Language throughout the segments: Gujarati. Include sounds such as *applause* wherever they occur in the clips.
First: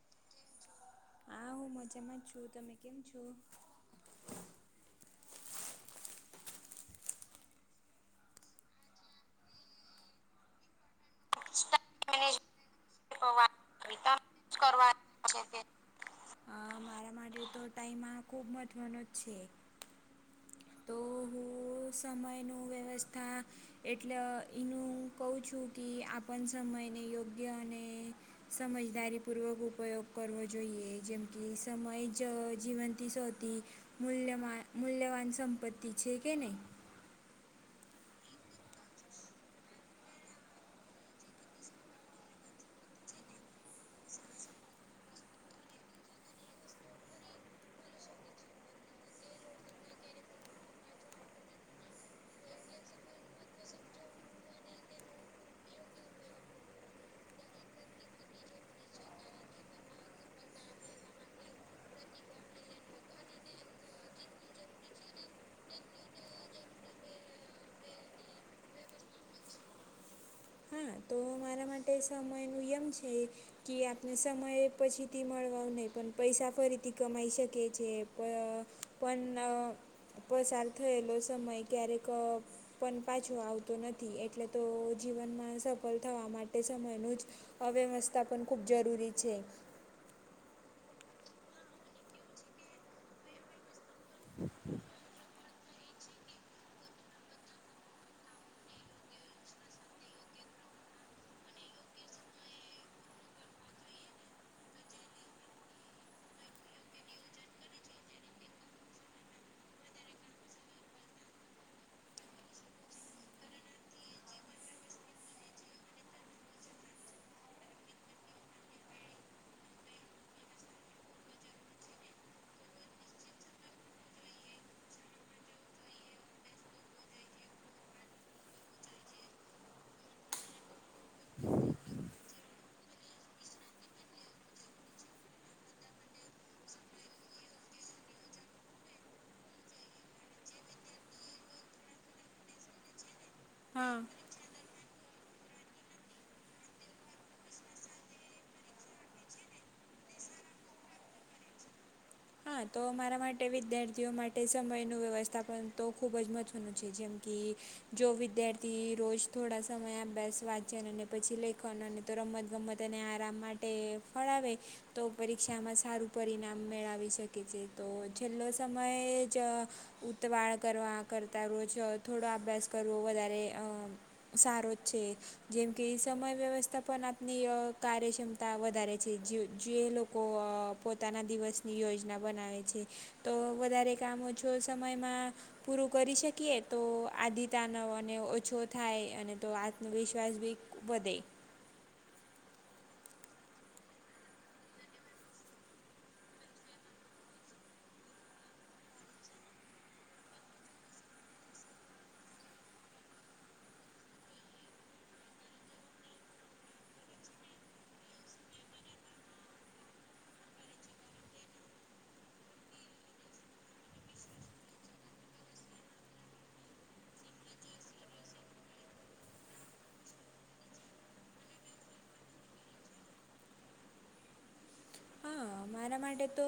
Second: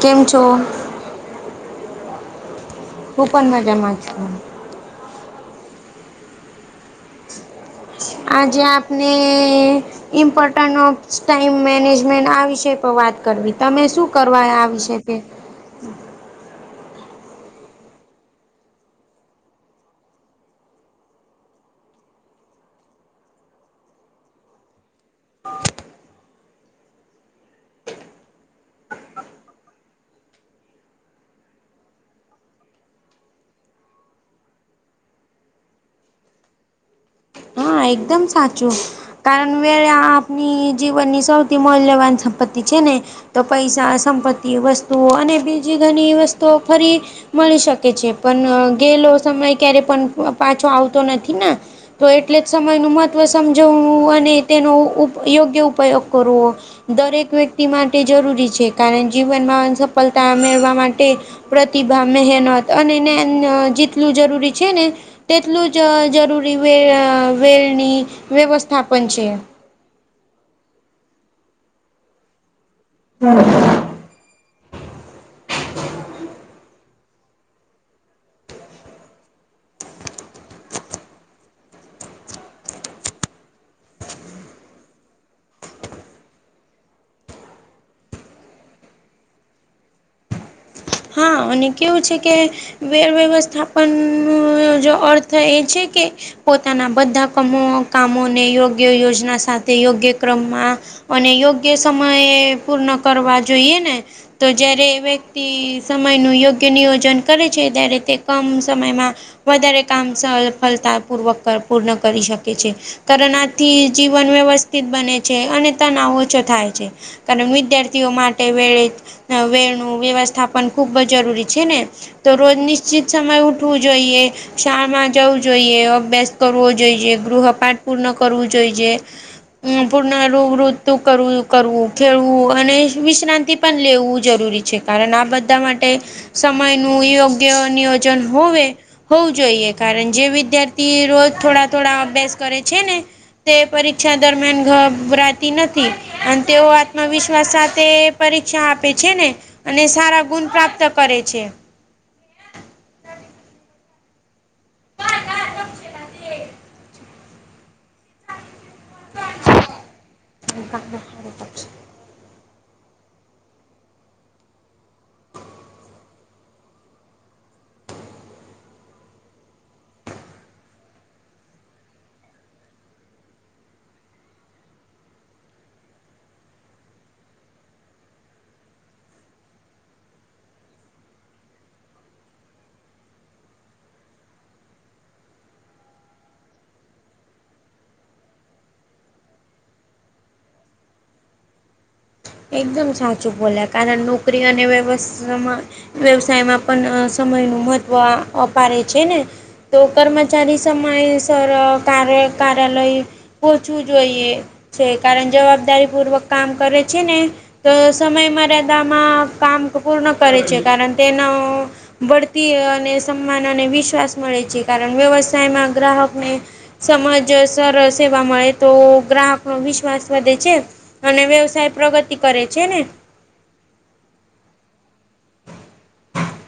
કેમ છો? હા હું મજામાં છું તમે કેમ છો હું પણ મજામાં છું આજે આપને ઇમ્પોર્ટન્ટ ઓફ ટાઈમ મેનેજમેન્ટ આ વિષય વાત કરવી તમે શું કરવા આવિ સકે અ મારા માટે તો ટાઈમ આ ખુબ મહત્વનો જ છે. તો હું સમયનું વ્યવસ્થા એટલે એનું કહું છું કે આપણ સમયને યોગ્ય અને સમજદારીપૂર્વક ઉપયોગ કરવો જોઈએ જેમ કે સમય જ જીવંતી સૌથી મૂલ્યમા મૂલ્યવાન સંપત્તિ છે, કે નહી હા એકદમ સાચું કારણ *unintelligible* આપની જીવનની સૌથી મૂલ્યવાન સંપત્તિ છે, ને તો પૈસા, સંપત્તિ, વસ્તુઓ અને બીજી ઘણી વસ્તુઓ ફરી મળી શકે છે, પણ ગેલો સમય ક્યારે પણ પાછો આવતો નથી ને તો એટલે જ સમયનું મહત્ત્વ સમજવું અને તેનો ઉ યોગ્ય ઉપયોગ કરવો દરેક વ્યક્તિ માટે જરૂરી છે, કારણ જીવનમાં સફલતા મેળવા માટે પ્રતિભા, મહેનત અને *unintelligible* જેટલું જરૂરી છે, ને તેટલું જ જરૂરી વે અ વેળની વ્યવસ્થા પણ છે. હા તો મારા માટે સમયનું યમ છે. કે આપને સમય પછીથી મળવા નહીં પણ પૈસા ફરીથી કમાઈ શકીએ છે, પ પણ પસાર થયેલો સમય ક્યારેક પન પાછો આવતો નથી એટલે તો જીવનમાં સફલ થવા મા ટે સમયનું જ અવ્યવસ્થા પણ ખૂબ જરૂરી છે. હા અને કેવું છે, કે વેળ વ્યવસ્થાપનનો જ અર્થ એ છે, કે પોતાના બધા કામો કામોને યોગ્ય યોજના સાથે યોગ્ય ક્રમમાં અને યોગ્ય સમયે પૂર્ણ કરવા જોઈએ ને તો જયારે વ્યક્તિ સમયનું યોગ્ય નિયોજન કરે છે, ત્યારે તે કમ સમયમાં વધારે કામ સફળતા પૂર્વક પૂર્ણ કરી શકે છે. તરુણાથી જીવન વ્યવસ્થિત બને છે અને તણાવ ઓછો થાય છે. કારણ વિદ્યાર્થીઓ માટે વેળે વેળનું વ્યવસ્થાપન ખૂબ જરૂરી છે ને. તો રોજ નિશ્ચિત સમય ઉઠવું જોઈએ શાળામાં જવું જોઈએ અભ્યાસ કરવો જોઈએ ગૃહ પાઠ પૂર્ણ કરવું જોઈએ. પૂર્ણ રોગવઋતુ કરવું કરવું ખેડવું અને વિશ્રાંતિ પણ લેવું જરૂરી છે કારણ આ બધ બધા માટે સમય નું યોગ્ય નિયોજન હોવે હોવું જોઈએ કારણ જે વિદ્યાર્થી રોજ થોડા થોડા અભ્યાસ કરે છે ને તે હા પરીક્ષા દરમિયાન ઘબરાતી નથી. અને તેઓ આત્મવિશ્વાસ સાથે પરીક્ષા આપે છે ને અને સારા ગુણ પ્રાપ્ત કરે છે. હા તો મારા માટે વિદ્યાર્થીઓ માટે તે સમયનું વ્યવસ્થાપન તો ખૂબ જ મહત્ત્વનું છે જેમ કે જો વિદ્યાર્થી રોજ થોડા સમય અભ્યાસ વાંચ્યાન અને પછી લેખન તો રમત ગમત અને આરામ માટે ફળાવે તો પરીક્ષામાં સારું પરિણામ મેળાવી શકે છે તો છેલ્લો સમયે જ ઉતવાળ કરવા કરતા રોજ થોડો અભ્યાસ કરવો વધારે અ સારો જ છે જેમ કે સમય વ્યવસ્થા પણ આપની કાર્યક્ષમ તા વધારે છે જે લોકો પોતાના દિવસની યોજ ના બનાવે છે તો વધારે કામો છ સમયમાં પૂરું કરી શકીએ તો આદીતાનો અને ઓછો થાય અને તો આત્મવિશ્વાસ બી વધે એકદમ સાચું બોલે કારણ નોકરી અને વ્યવસ્થામાં વ્યવસાયમાં પણ સમય નુ મહત્વ અપાડે છે ને તો કર્મચારી સમય સર કાર્ય કાર્યાલય ઓછવું જોઈએ છે કારણ જવાબદારી પૂર્વક કામ કરે છે ને તો સમય મર્યાદામાં કામ પૂર્ણ કરે છે કારણ તેનો બળતી અને સન્માન અને વિશ્વાસ મળે છે કારણ વ્યવસાયમાં ગ્રાહકને સમજ સર સેવા મળે તો ગ્રાહક નો વિશ્વાસ વધે છે અને વ્યવસાય પ્રગતિ કરે છે ને હા મારા માટે તો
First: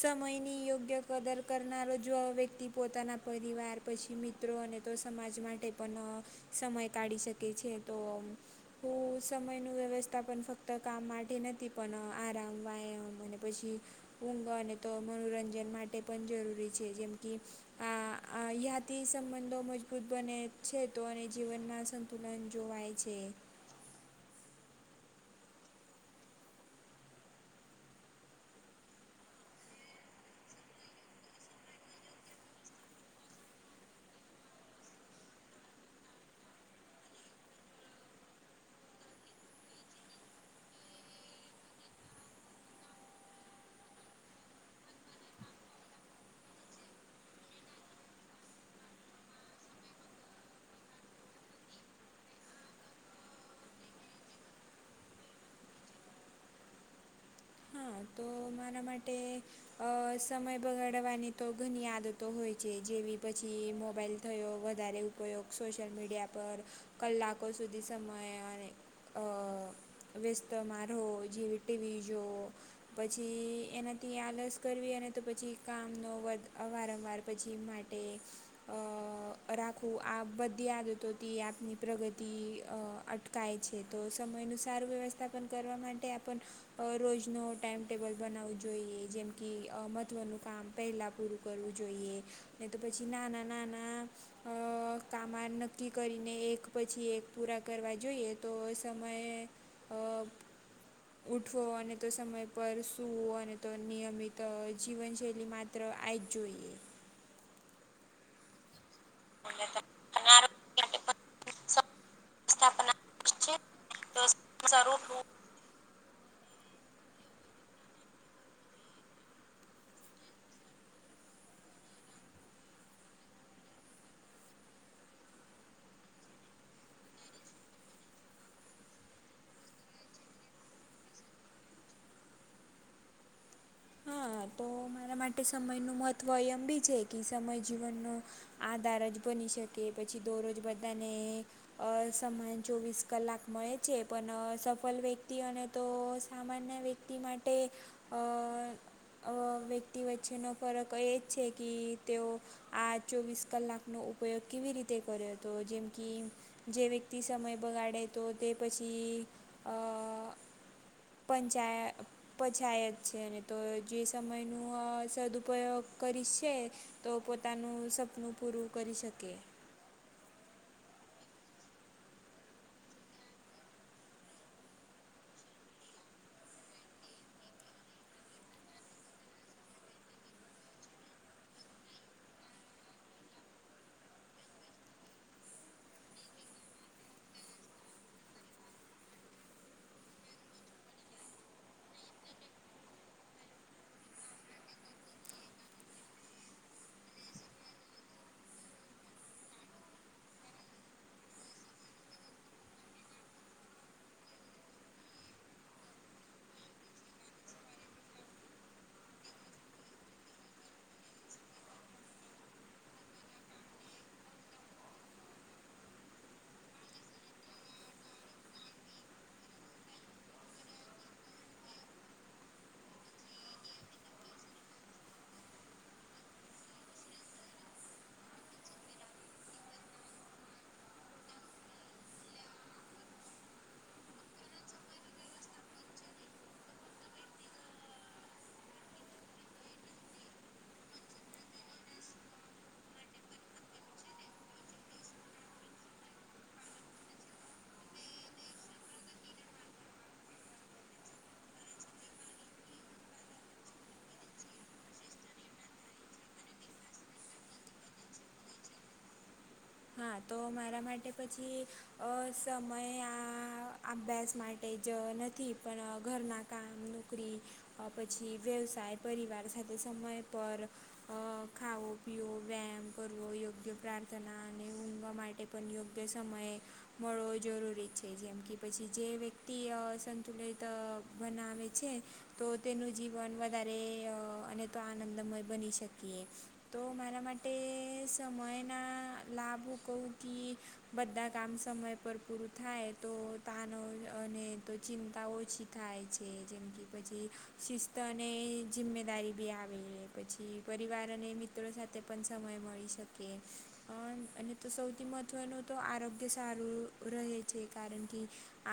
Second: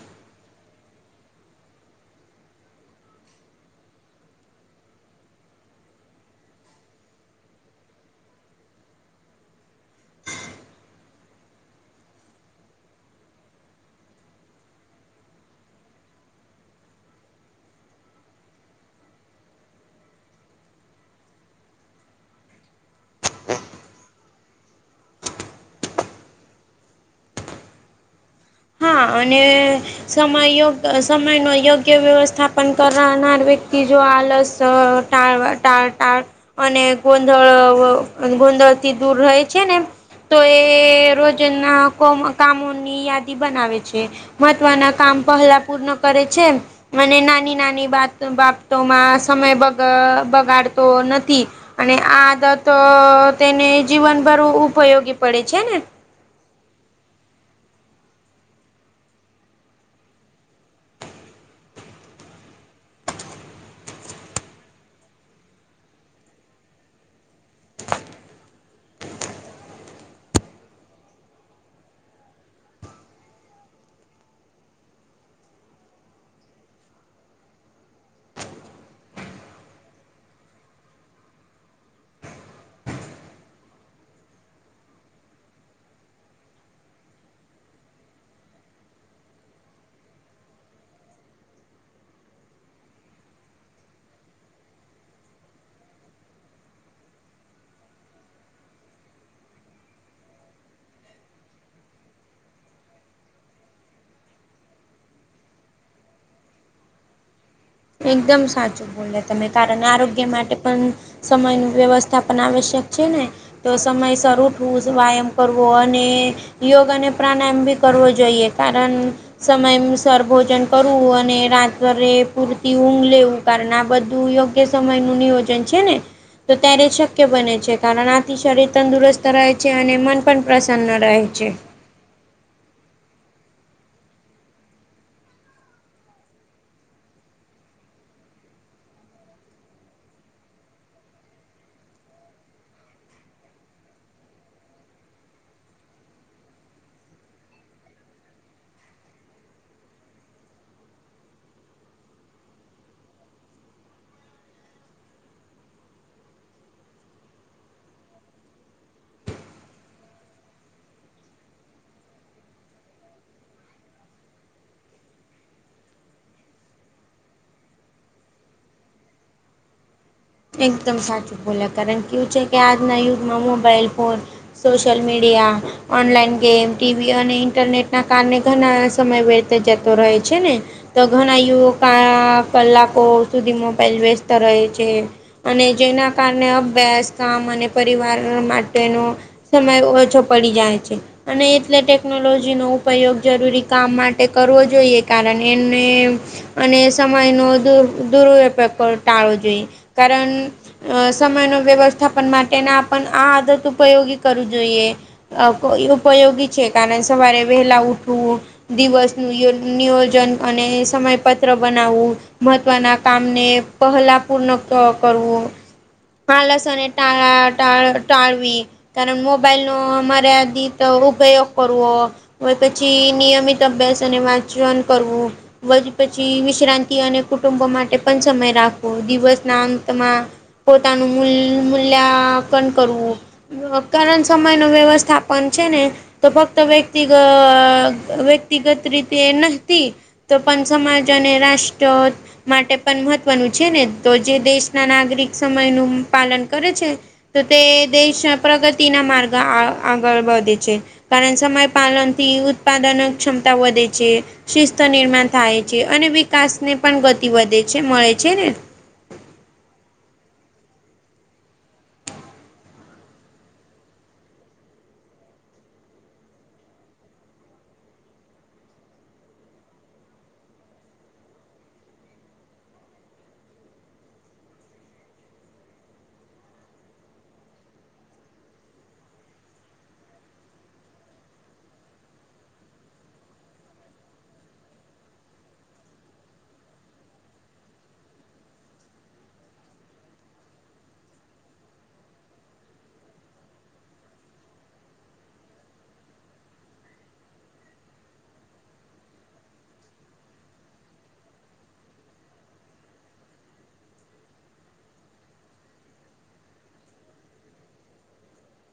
સમયની યોગ્ય કદર કરનારો જ વ્યક્તિ પોતાના પરિવાર પછી મિ મિત્રો અને તો સમાજ માટે પણ સમય કાઢી શકે છે તો હ સમયનું વ્યવસ્થાપન ફક્ત કામ માટે નથી પણ આરામ વાય અને પછી ઊંગ અને તો મનોરંજન માટે પણ જરૂરી છે જેમ કે *inaudible* આ યાથી સંબંધો મજબૂત બને છે તો અને જીવનમાં સંતુલન જોવાય છે હા અને સમયયોગ સમય નો યોગ્ય વ્યવસ્થાપન કરનાર વ્યક્તિ જો આલસ ટાળવા ટા ટાળ અને ગોંધળ ગોંધળથી દૂર રહે છે ને તો એ રોજ ના કોમ કામોની યાદી બનાવે છે મહત્વના કામ પહેલા પૂર્ણ કરે છે. અને નાની નાની બાબતોમાં સમય બગાડતો નથી અને આ આદત તેને જીવનભર ઉપયોગી પડે છે ને હા તો મારા માટે અ સમય બગાડવાની તો ઘણી આદતો હોય છે જેવી પછી મોબાઈલ થયો વધારે ઉપયોગ સોશિયલ મીડિયા પર કલાકો સુધી સમય અને અ વ્યસ્ત મારો હો જેવી ટીવી જો પછી એનાથી આલસ કરવી અને તો પછી કામ નો વધ અ વારંવાર પછી માટે અ રાખું આ બધી આદતોથી આપની પ્રગતિ અ અટ કાય છે, તો સમયનું સારું વ્યવસ્થાપન કરવા માટે આપણ અ રોજનો ટાઈમટેબલ બનાવવું જોઈએ જેમ કે અ મહત્ત્વનું કામ પહેલાં પૂરું કરવું જોઈએ ને તો પછી નાના નાના અ કામા નક્કી કરીને એક પછી એક પૂરા કરવા જોઈએ તો સમયે અ ઉઠવો અને તો સમય પર શું અને તો નિયમિત જીવનશૈલી માત્ર આ જ જોઈએ એકદમ સાચું બોલે તમે કારણ આરોગ્ય માટે પણ સમયનું વ્યવસ્થા પણ આવશ્યક છે, ને તો સમય સર ઉઠવું વાયમ કરવો અને યોગ અને પ્રાણાયામ બી કરવો જોઈએ કારણ સમય અનુસાર ભોજન કરવું અને રાત્રરે પૂર તી ઊંઘ લેવું કારણ આ બધું યોગ્ય સમયનું નિયોજન છે, ને તો ત્યારે શક્ય બને છે, કારણ આથી શરીર તંદુરસ્ત રહે છે, અને મન પણ પ્રસન્ન રહે છે. હા તો મારા માટે સમયનું મહત્ત્વ એમ બી છે, કે સમય જીવનનો આધાર જ બની શકે પછી દોરોજ બધાને અ સમાન ચોવીસ કલાક મળે છે, પન સફળ વ્યક્તિ અને તો સામાન્ય વ્ય તિ માટે અ અ વ્યક્તિ વચ્ચેનો ફરક એ જ છે, કે તેઓ આ ચોવીસ કલાકનો ઉપયોગ કેવી રીતે કર્યો તો જેમ કે જે વ્યક્તિ સમય બગાડે તો તે પછી અ પંચાય પંચાયત છે, અને તો જે સમયનું સદુપયોગ કરીશ છે, તો પોતાનું સપનું પૂરું કરી શકીએ. એકદમ સાચું બોલ્યા, કારણ કેવું છેકે આજના યુગમાં mobile phone social media, online game, TV અને ઇન્ટરનેટના કારણે ઘણા સમય વે તે જતો રહે છે ને. તો ઘણા યુવકા કલાકો સુધી મોબાઈલ વ્યસ્ત રહે છે. અને જેના કારણે અભ્યાસ કામ અને પરિવાર માટેનો સમય ઓછો પડી જાય છે. અને એટલે ટેકનોલોજીનો ઉપયોગ જરૂરી કામ માટે કરવો જોઈએ, કારણ એને અને સમયનોર દૂર દુરઅપયોગ કાળતા આવડવો જોઈએ, કારણ અ સમય નો વ્યવસ્થાપન માટેના પણ આ આદત ઉપયોગી કરવું જોઈએ. અ કો ઈ ઉપયોગી છે, કારણ સવારે વહેલા ઉઠવું. દિવસ નુયો નિયોજન અને સમયપત્ર બનાવવું. મહત્વના કામને પહેલા પૂર્ણ ક કરવું. પાલસને ટા ટા ટાળવી. કારણ મોબાઈલનો મર્યાદિત ઉપયોગ કરવો. હોય પછી નિયમિત અભ્યાસ અને વાંચવાનુ કરવું. વધ પછી વિશ્રાંતિ અને કુટુંબો માટે પણ સમય રાખવો, દિવસ ના અંતમાં, પોતાનું મૂલ મૂલ્યાંકન કરવું. અકારણ સમયનો વ્યવસ્થાપન છે ને તો ફક્ત વ્યક્તિગત વ્યક્તિગત રીતે નહતી. તો પણ સમાજ અને રાષ્ટ્ર, માટે પણ મહત્ત્વનું છે ને. તો જે દેશના નાગરિક સમય નું પાલન કરે છે. તો તે દેશન પ્રગતિના મારગા આ આગળ વધે છે. કારણ સમય પાલનથી ઉત્પાદન ક્ષમતા વધે છે. શિસ્ત નિર્માણ થાય છે, અને વિકાસ ને પણ ગતિ વધે છે, મળે છે ને. હા, તો મારા માટે પછી સમય આ અભ્યાસ માટે ટે જ નથી, પણ ઘરના કામ, નોકરી અ પછી વ્યવસાય, પરિવાર સાથે સમય પર. અ ખાઓ, પિઓ, વ્યેમ કરવો, યોગ્ય પ્રાર્થના. ને ઊંઘવા માટે પણ યોગ્ય સમયે. મળવો જરૂરી છે, જેમ કે પછી જે વ્યક્તિ અ સંતુલિત અ બનાવે છે. તો તેનું જીવન વધારે અ અને તો આનંદમય બની શકીએ. તો મારા માટે, સમયના લાભ હુ કવું કી. બધા કામ સમય પર પૂરું થાય, તો તનોવ અને તો ચિંતા ઓછી. થાય છે, જેમ કે પછી શિસ્ત અને જિમ્મેદારી બી આવે. પછી પરિવાર અને મિત્રો સાથે પણ સમય મળી શકે. અન અને તો સૌથી મહત્ત્વનુંતો આરોગ્ય સારું રહે છે, કારણ કે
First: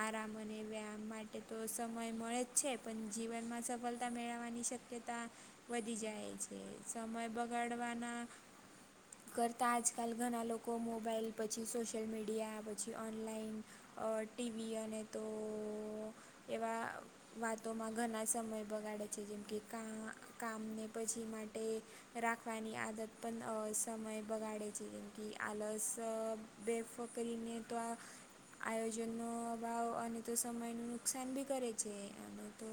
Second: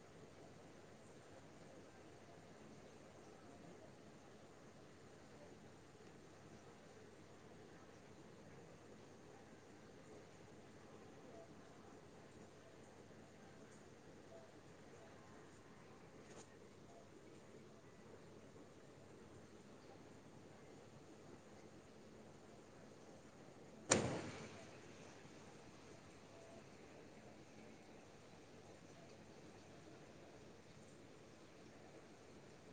આરામ અને વ્યાયામ માટે તો સમય મળે જ છે, પણ જીવનમાં સફળતા મેળવવાની શક ક્યતા વધી જાય છે, સમય બગાડવાના કરતા આજ કાલ ઘણા લોકો મોબાઈલ, પછી સોશિયલ મીડિયા, પછી ઓનલાઈન. અ ટીવી અને તો એવા વાતોમાં ઘણા સમય બગાડે છે, જેમ કે કા કામને પછી માટે રાખવાની આદત પણ અ સમય બગાડે. છે, જેમ કે આલસ, અ બેફકરીને તો આ આયોજનનો અભાવ અને તો સમયનું નુકસાન બી કરે છે, અને તો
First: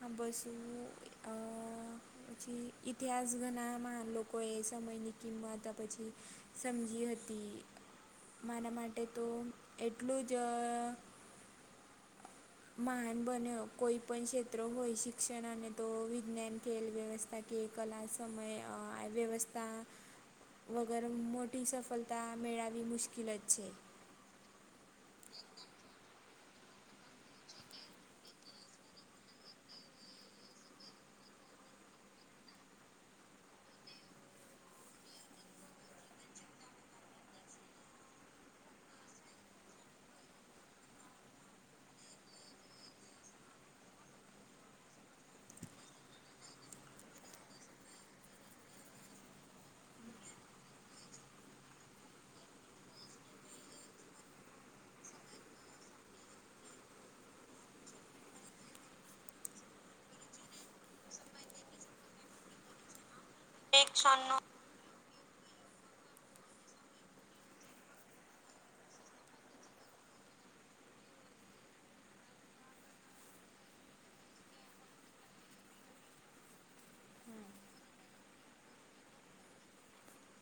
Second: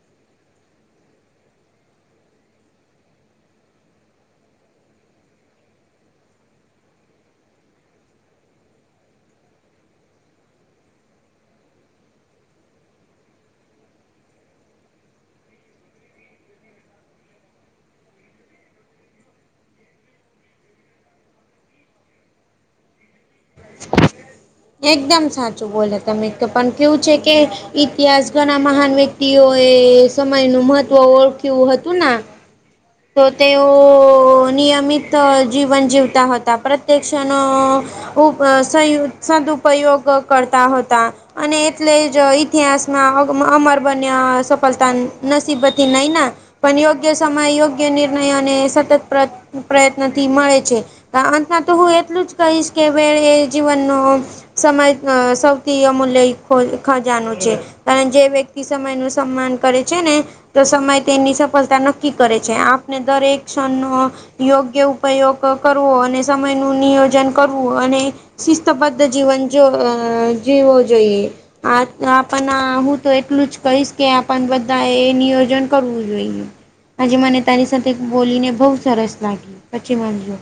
હ બસું અ પછી ઇતિહાસ ગણામાં લોકોએ સમયની કિંમત પછી, સમજી હતી. માના માટે તો, એટલું જ હ. મહાન બન્યો કોઈ પણ ક્ષેત્ર હોય શિક્ષણ અને તો વિજ્ઞાન ખેલ વ્યવસ્થા. કે કલા સમય વ્યવસ્થા. વગર મોટી સફળતા મેળવી મુશ્કેલ જ છે. એકદમ સાચું બોલે તમે પણ કેવું છે કે. ઇતિહાસ ઘણા મહાન વ્યક્તિઓ એ સમય નું મહત્વ ઓળખ્યું હતું. તો તેઓ નિયમિત જીવન જીવતા હતા પ્રત્યક્ષણ. ય સદઉપયોગ કરતા હોતા. અને એટલે જ ઇતિહાસમાં અમર બન્ય સફળતા નસીબથી નહી ના. પણ યોગ્ય સમય યોગ્ય નિર્ણય અને સતત પ્ર પ્રયત્નથી મળે છે. અ તો હું એટલું જ કહીશ કે ભ એ જીવનનો. સમય સૌથી અમૂલ્ય ખજાનું છે. અને જે વ્યક્તિ સમય ન સન્માન કરે છે ને તો સમય તેની સફળતા નક્કી કરે છે. આપને દરે ક્ષણ શિક્ષણનું યોગ્ય. ઉપયોગ કરવો અને સમયનું નિયોજન કરવું અને. શિસ્તબદ્ધ જીવન જો જીવો જોઈએ. આ આપણ આ હું તો એટલું જ કહીશ કે આપ બધા એ નિયોજન કરવું જોઈએ. હજે મને તારી સાથે બોલીને બહુ સરસ લાગી પછી માઓ.